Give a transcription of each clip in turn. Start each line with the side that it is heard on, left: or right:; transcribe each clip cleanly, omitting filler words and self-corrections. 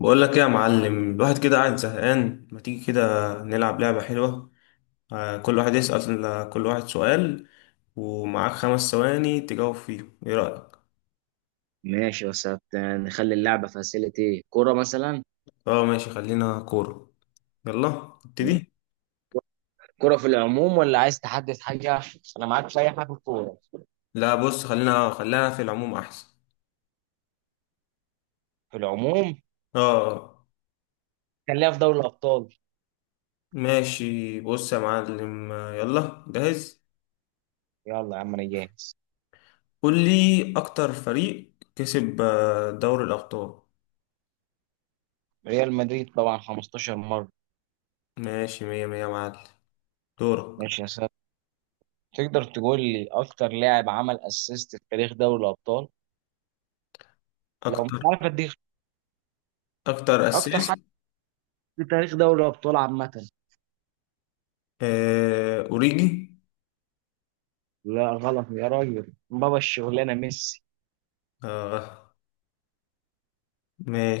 left: بقول لك ايه يا معلم، الواحد كده قاعد زهقان، ما تيجي كده نلعب لعبة حلوة. كل واحد يسأل كل واحد سؤال، ومعاك 5 ثواني تجاوب فيه، ايه رأيك؟
right: ماشي بس نخلي اللعبة فاسيلتي كرة مثلا.
left: اه ماشي، خلينا كورة. يلا ابتدي.
right: كرة في العموم ولا عايز تحدد حاجة؟ أنا معاك في أي حاجة في الكورة.
left: لا بص، خلينا في العموم احسن.
right: في العموم.
left: اه
right: خليها في دوري الأبطال.
left: ماشي، بص يا معلم. يلا جاهز.
right: يلا يا عم أنا جاهز.
left: قول لي اكتر فريق كسب دوري الابطال.
right: ريال مدريد طبعا 15 مرة.
left: ماشي، مية مية يا معلم. دورك.
right: ماشي يا ساتر. تقدر تقول لي أكتر لاعب عمل أسيست في تاريخ دوري الأبطال؟ لو مش
left: اكتر
right: عارف أديك.
left: اكتر
right: أكتر حد
left: اسيست.
right: في تاريخ دوري الأبطال عامة.
left: أوريجي.
right: لا غلط يا راجل، بابا الشغلانة ميسي.
left: آه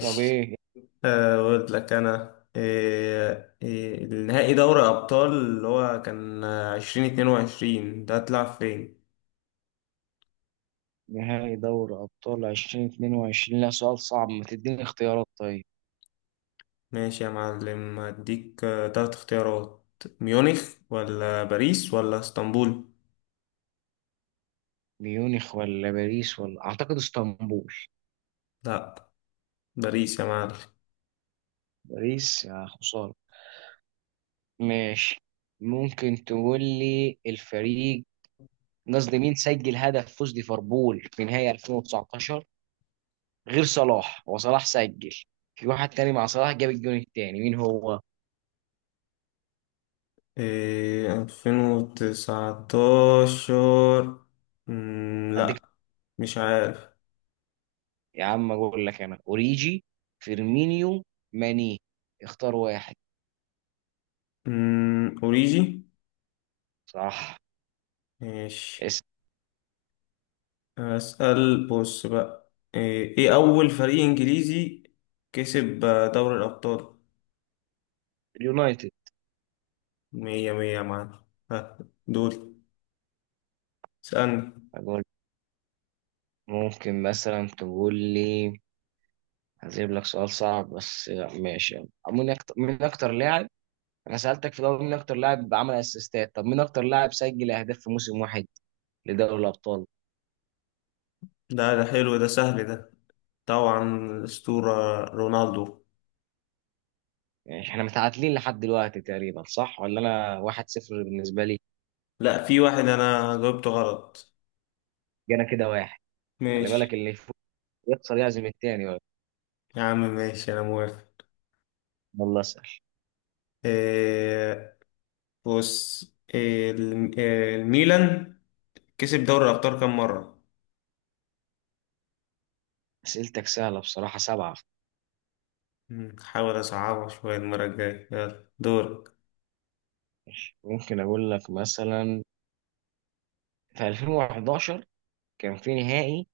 right: طب إيه؟
left: أقول لك أنا، النهائي دوري أبطال اللي هو كان 2022 ده هتلعب فين؟
right: نهائي دوري أبطال 2022، لا سؤال صعب، ما تديني اختيارات طيب.
left: ماشي يا معلم، هديك تلات اختيارات. ميونخ ولا باريس ولا اسطنبول؟
right: ميونخ ولا باريس، ولا أعتقد اسطنبول.
left: لأ. باريس يا معلم.
right: باريس يا خسارة. ماشي. ممكن تقول لي الفريق، قصدي مين سجل هدف فوز ليفربول في نهائي 2019 غير صلاح؟ هو صلاح سجل، في واحد تاني مع صلاح جاب الجون التاني، مين هو؟
left: إيه، 2019.
right: أديك.
left: لأ. مش عارف.
right: يا عم أقول لك أنا أوريجي، فيرمينيو، ماني، اختار واحد.
left: أوريجي.
right: صح.
left: ماشي.
right: اسم.
left: أسأل بص بقى، إيه أول فريق إنجليزي كسب دوري الأبطال.
right: اليونايتد.
left: مية مية يا معلم. ها، دول اسألني.
right: ممكن مثلا تقول لي، هجيب لك سؤال صعب بس، ماشي. مين اكتر لاعب، انا سألتك في الاول مين اكتر لاعب عمل اسيستات، طب مين اكتر لاعب سجل اهداف في موسم واحد لدوري الابطال؟
left: ده حلو، ده سهل ده. طبعا، الأسطورة رونالدو.
right: يعني احنا متعادلين لحد دلوقتي تقريبا صح، ولا انا واحد صفر بالنسبة لي.
left: لا، في واحد أنا جاوبته غلط.
right: جانا كده واحد. خلي
left: ماشي
right: بالك اللي يفوز يخسر، يعزم التاني بقى.
left: يا عم، ماشي، أنا موافق.
right: والله اسأل.
left: إيه، بص. إيه، الميلان كسب دوري الأبطال كام مرة؟
right: اسئلتك سهلة بصراحة. سبعة.
left: حاول أصعبها شوية المرة الجاية، يلا دور.
right: ممكن اقول لك مثلا، في 2011 كان في نهائي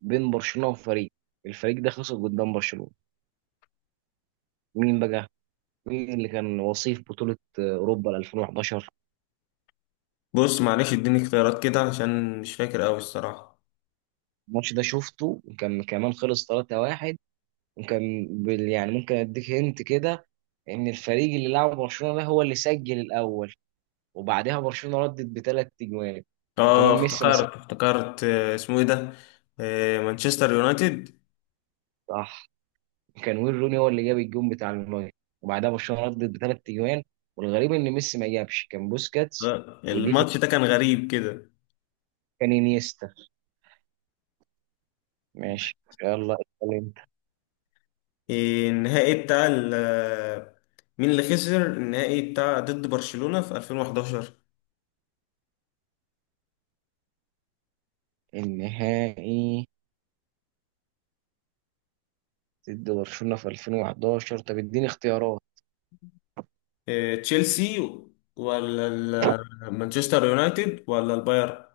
right: بين برشلونة وفريق، الفريق ده خسر قدام برشلونة، مين بقى؟ مين اللي كان وصيف بطولة أوروبا 2011؟
left: بص معلش، اديني اختيارات كده عشان مش فاكر قوي الصراحة.
right: الماتش ده شفته وكان كمان خلص 3-1، وكان يعني ممكن أديك هنت كده، إن الفريق اللي لعب برشلونة ده هو اللي سجل الأول، وبعدها برشلونة ردت بثلاث أجوان، وكمان
left: اه،
right: ميسي ما سجلش.
left: افتكرت. اسمه ايه ده؟ مانشستر يونايتد.
right: صح. وكان وين روني هو اللي جاب الجون بتاع المجر، وبعدها برشلونة ردت بثلاث أجوان، والغريب إن ميسي ما جابش، كان بوسكاتس. ودي في،
left: الماتش ده كان غريب كده.
right: كان انيستا. ماشي، يلا اسأل انت.
left: آه، النهائي بتاع ال- آه، مين اللي خسر النهائي بتاع ضد برشلونة في 2011؟
right: النهائي ضد برشلونة في 2011؟ طب اديني اختيارات.
left: تشيلسي ولا مانشستر يونايتد ولا البايرن؟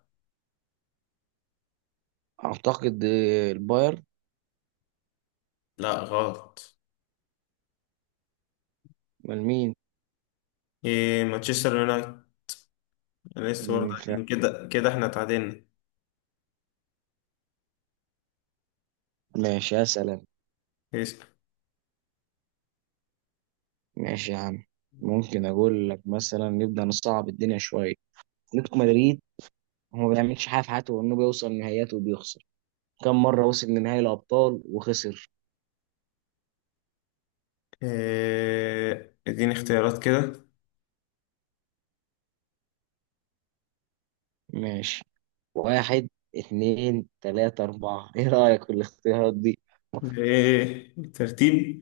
right: اعتقد آه، البايرن.
left: لا غلط.
right: امال مين؟
left: مانشستر يونايتد. أنا لسه برضه
right: مم، ف-
left: قايلين كده كده احنا اتعادلنا.
right: ماشي اسأل انا. ماشي يا عم. ممكن اقول لك مثلا نبدأ نصعب الدنيا شوية. اتلتيكو مدريد، هو ما بيعملش حاجة في حياته غير انه بيوصل نهائيات وبيخسر، كم مرة وصل لنهائي الابطال وخسر؟
left: اديني اختيارات كده.
right: ماشي. واحد، اتنين، تلاتة، أربعة، إيه رأيك في الاختيارات دي؟
left: ايه الترتيب؟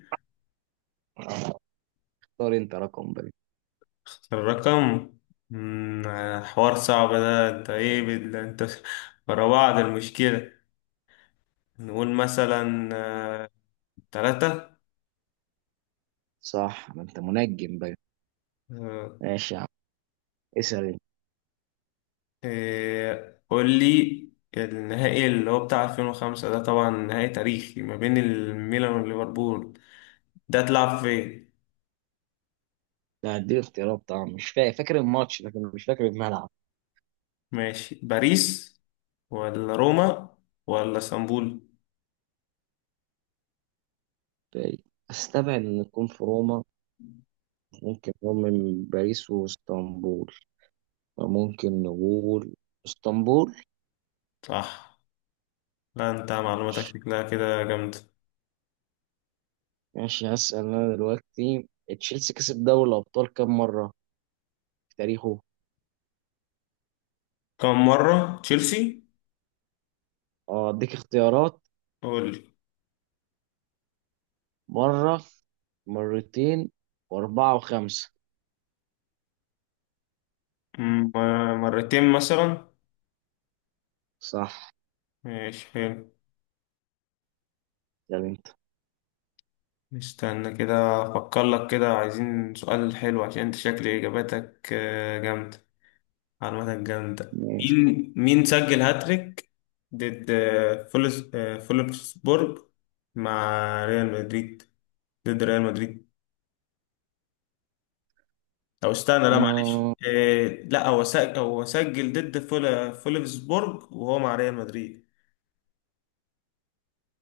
right: اختار أنت رقم بقى.
left: الرقم، حوار صعب ده. انت ورا بعض، المشكلة. نقول مثلا تلاتة.
right: صح، ما أنت منجم بقى.
left: آه،
right: ماشي. اسأل انت.
left: إيه، قول لي، النهائي اللي هو بتاع 2005 ده طبعا نهائي تاريخي ما بين الميلان وليفربول، ده اتلعب فين؟
right: لا اديني اختيارات طبعا، مش فاكر الماتش لكن مش فاكر الملعب.
left: ماشي، باريس ولا روما ولا اسطنبول؟
right: استبعد ان نكون في روما، ممكن نكون من باريس واسطنبول، فممكن نقول اسطنبول.
left: صح. لا انت معلوماتك
right: ماشي.
left: شكلها كده جامدة.
right: ماشي هسأل انا دلوقتي. تشيلسي كسب دوري الابطال كام مرة في تاريخه؟
left: كم مرة تشيلسي؟
right: اه اديك اختيارات:
left: قول لي.
right: مرة، مرتين، واربعة، وخمسة.
left: مم، مرتين مثلا.
right: صح.
left: ماشي حلو.
right: يعني انت.
left: استنى كده افكر لك كده، عايزين سؤال حلو عشان انت شكل اجاباتك جامدة. معلوماتك جامدة.
right: ماشي.
left: مين سجل هاتريك ضد آه، فولس آه، فولفسبورج مع ريال مدريد؟ ضد ريال مدريد، او استنى لا معلش.
right: آه،
left: لا، هو سجل ضد فولفسبورج وهو مع ريال مدريد.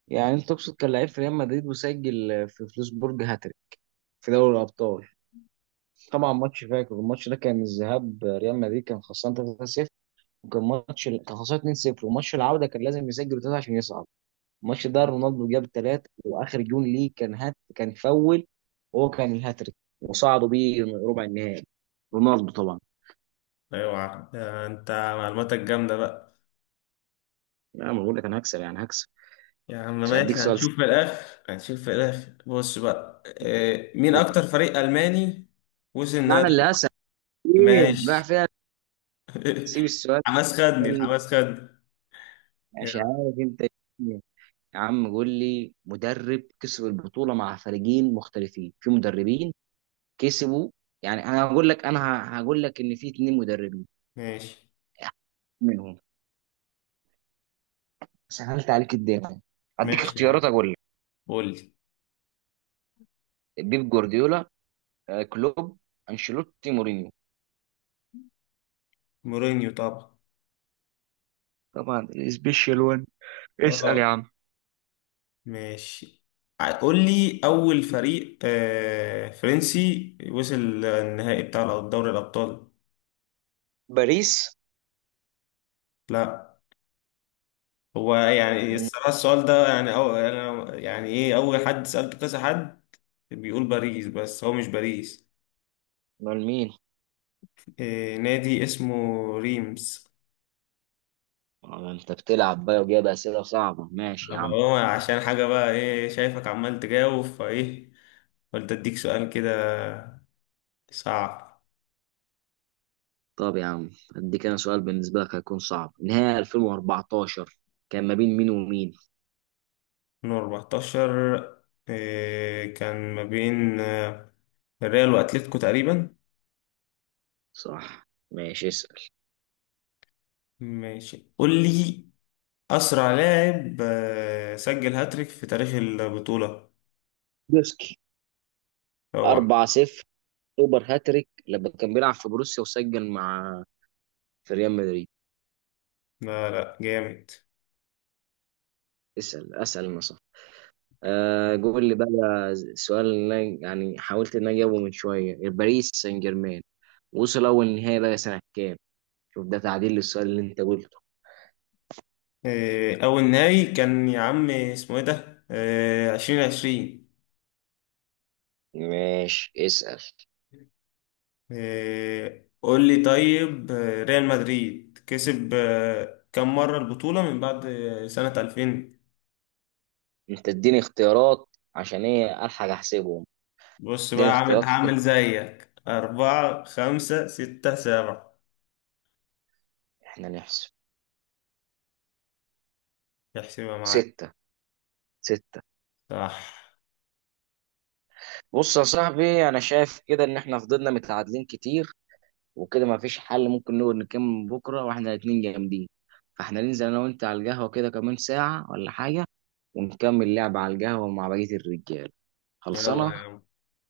right: يعني انت تقصد كان لعيب في ريال مدريد وسجل في فلوسبورج؟ هات. في دوري الابطال طبعا، ماتش فاكر الماتش ده كان الذهاب ريال مدريد كان خسران 3-0، وكان ماتش كان خسران 2-0، وماتش العوده كان لازم يسجل ثلاثه عشان يصعد. الماتش ده رونالدو جاب ثلاثه، واخر جون ليه كان هات كان فول، وهو كان الهاتريك، وصعدوا بيه ربع النهائي. رونالدو طبعا.
left: اوعى، ده انت معلوماتك جامدة بقى.
right: لا ما بقول لك انا هكسب؟ يعني هكسب.
left: يا عم
right: مش هديك
left: ماشي،
right: سؤال سهل.
left: هنشوف في الاخر. بص بقى، إيه، مين اكتر فريق الماني وصل
right: لا انا
left: النهائي؟
right: اللي هسأل، فين
left: ماشي.
right: رايح فين. سيب السؤال
left: الحماس خدني،
right: ده.
left: الحماس خدني.
right: مش
left: يلا.
right: عارف انت إيه. يا عم قول لي مدرب كسب البطولة مع فريقين مختلفين؟ في مدربين كسبوا، يعني انا هقول لك، هقول لك ان في اتنين مدربين
left: ماشي.
right: منهم، سهلت عليك الدنيا، هديك
left: ماشي يا عم،
right: اختيارات اقول لك:
left: قول لي.
right: بيب جوارديولا، آه، كلوب، انشيلوتي، مورينيو.
left: مورينيو طبعا.
right: طبعا سبيشال وان. اسأل يا
left: اه
right: عم.
left: ماشي. قول لي اول فريق آه فرنسي وصل النهائي بتاع دوري الابطال.
right: باريس.
left: لا. هو يعني
right: من.
left: الصراحة السؤال ده يعني، أو أنا يعني، إيه، أول حد سألته كذا حد بيقول باريس بس هو مش باريس.
right: من مين؟
left: إيه، نادي اسمه ريمس.
right: آه، انت بتلعب بقى وجايب اسئله صعبه. ماشي يا
left: طب
right: عم.
left: هو عشان حاجة بقى، إيه شايفك عمال تجاوب فإيه. قلت أديك سؤال كده صعب.
right: طب يا عم اديك انا سؤال بالنسبه لك هيكون صعب، نهائي 2014 كان ما بين مين ومين؟
left: من 14. إيه، كان ما بين الريال وأتلتيكو تقريبا.
right: صح. ماشي اسأل.
left: ماشي، قول لي. أسرع لاعب سجل هاتريك في تاريخ البطولة.
right: دوسكي.
left: اوعى.
right: 4-0 سوبر هاتريك لما كان بيلعب في بروسيا، وسجل مع في ريال مدريد.
left: لا لا جامد.
right: اسأل. اسأل انا صح. آه قول لي بقى. السؤال اللي أنا يعني حاولت ان انا اجاوبه من شويه، باريس سان جيرمان وصل اول نهائي بقى سنه كام؟ شوف ده تعديل للسؤال اللي انت قلته.
left: أول نهائي كان يا عم اسمه إيه ده؟ 2020.
right: ماشي اسأل
left: قول لي طيب، ريال مدريد كسب كم مرة البطولة من بعد سنة 2000؟
right: انت. اديني اختيارات عشان ايه الحق احسبهم.
left: بص بقى
right: اديني
left: عامل
right: اختيارات كنت
left: هعمل زيك، أربعة خمسة ستة سبعة.
right: احنا نحسب.
left: احسبها معاك.
right: ستة. ستة.
left: صح.
right: بص يا صاحبي انا شايف كده ان احنا فضلنا متعادلين كتير، وكده ما فيش حل، ممكن نقول نكمل بكره واحنا الاتنين جامدين، فاحنا ننزل انا وانت على القهوه كده كمان ساعه ولا حاجه، ونكمل لعب على القهوه مع بقيه الرجال.
left: يلا يا
right: خلصانه.
left: عم،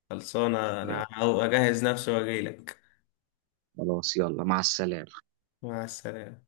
left: خلصانة،
right: يلا.
left: أنا هجهز نفسي وأجيلك.
right: خلاص يلا مع السلامه.
left: مع السلامة.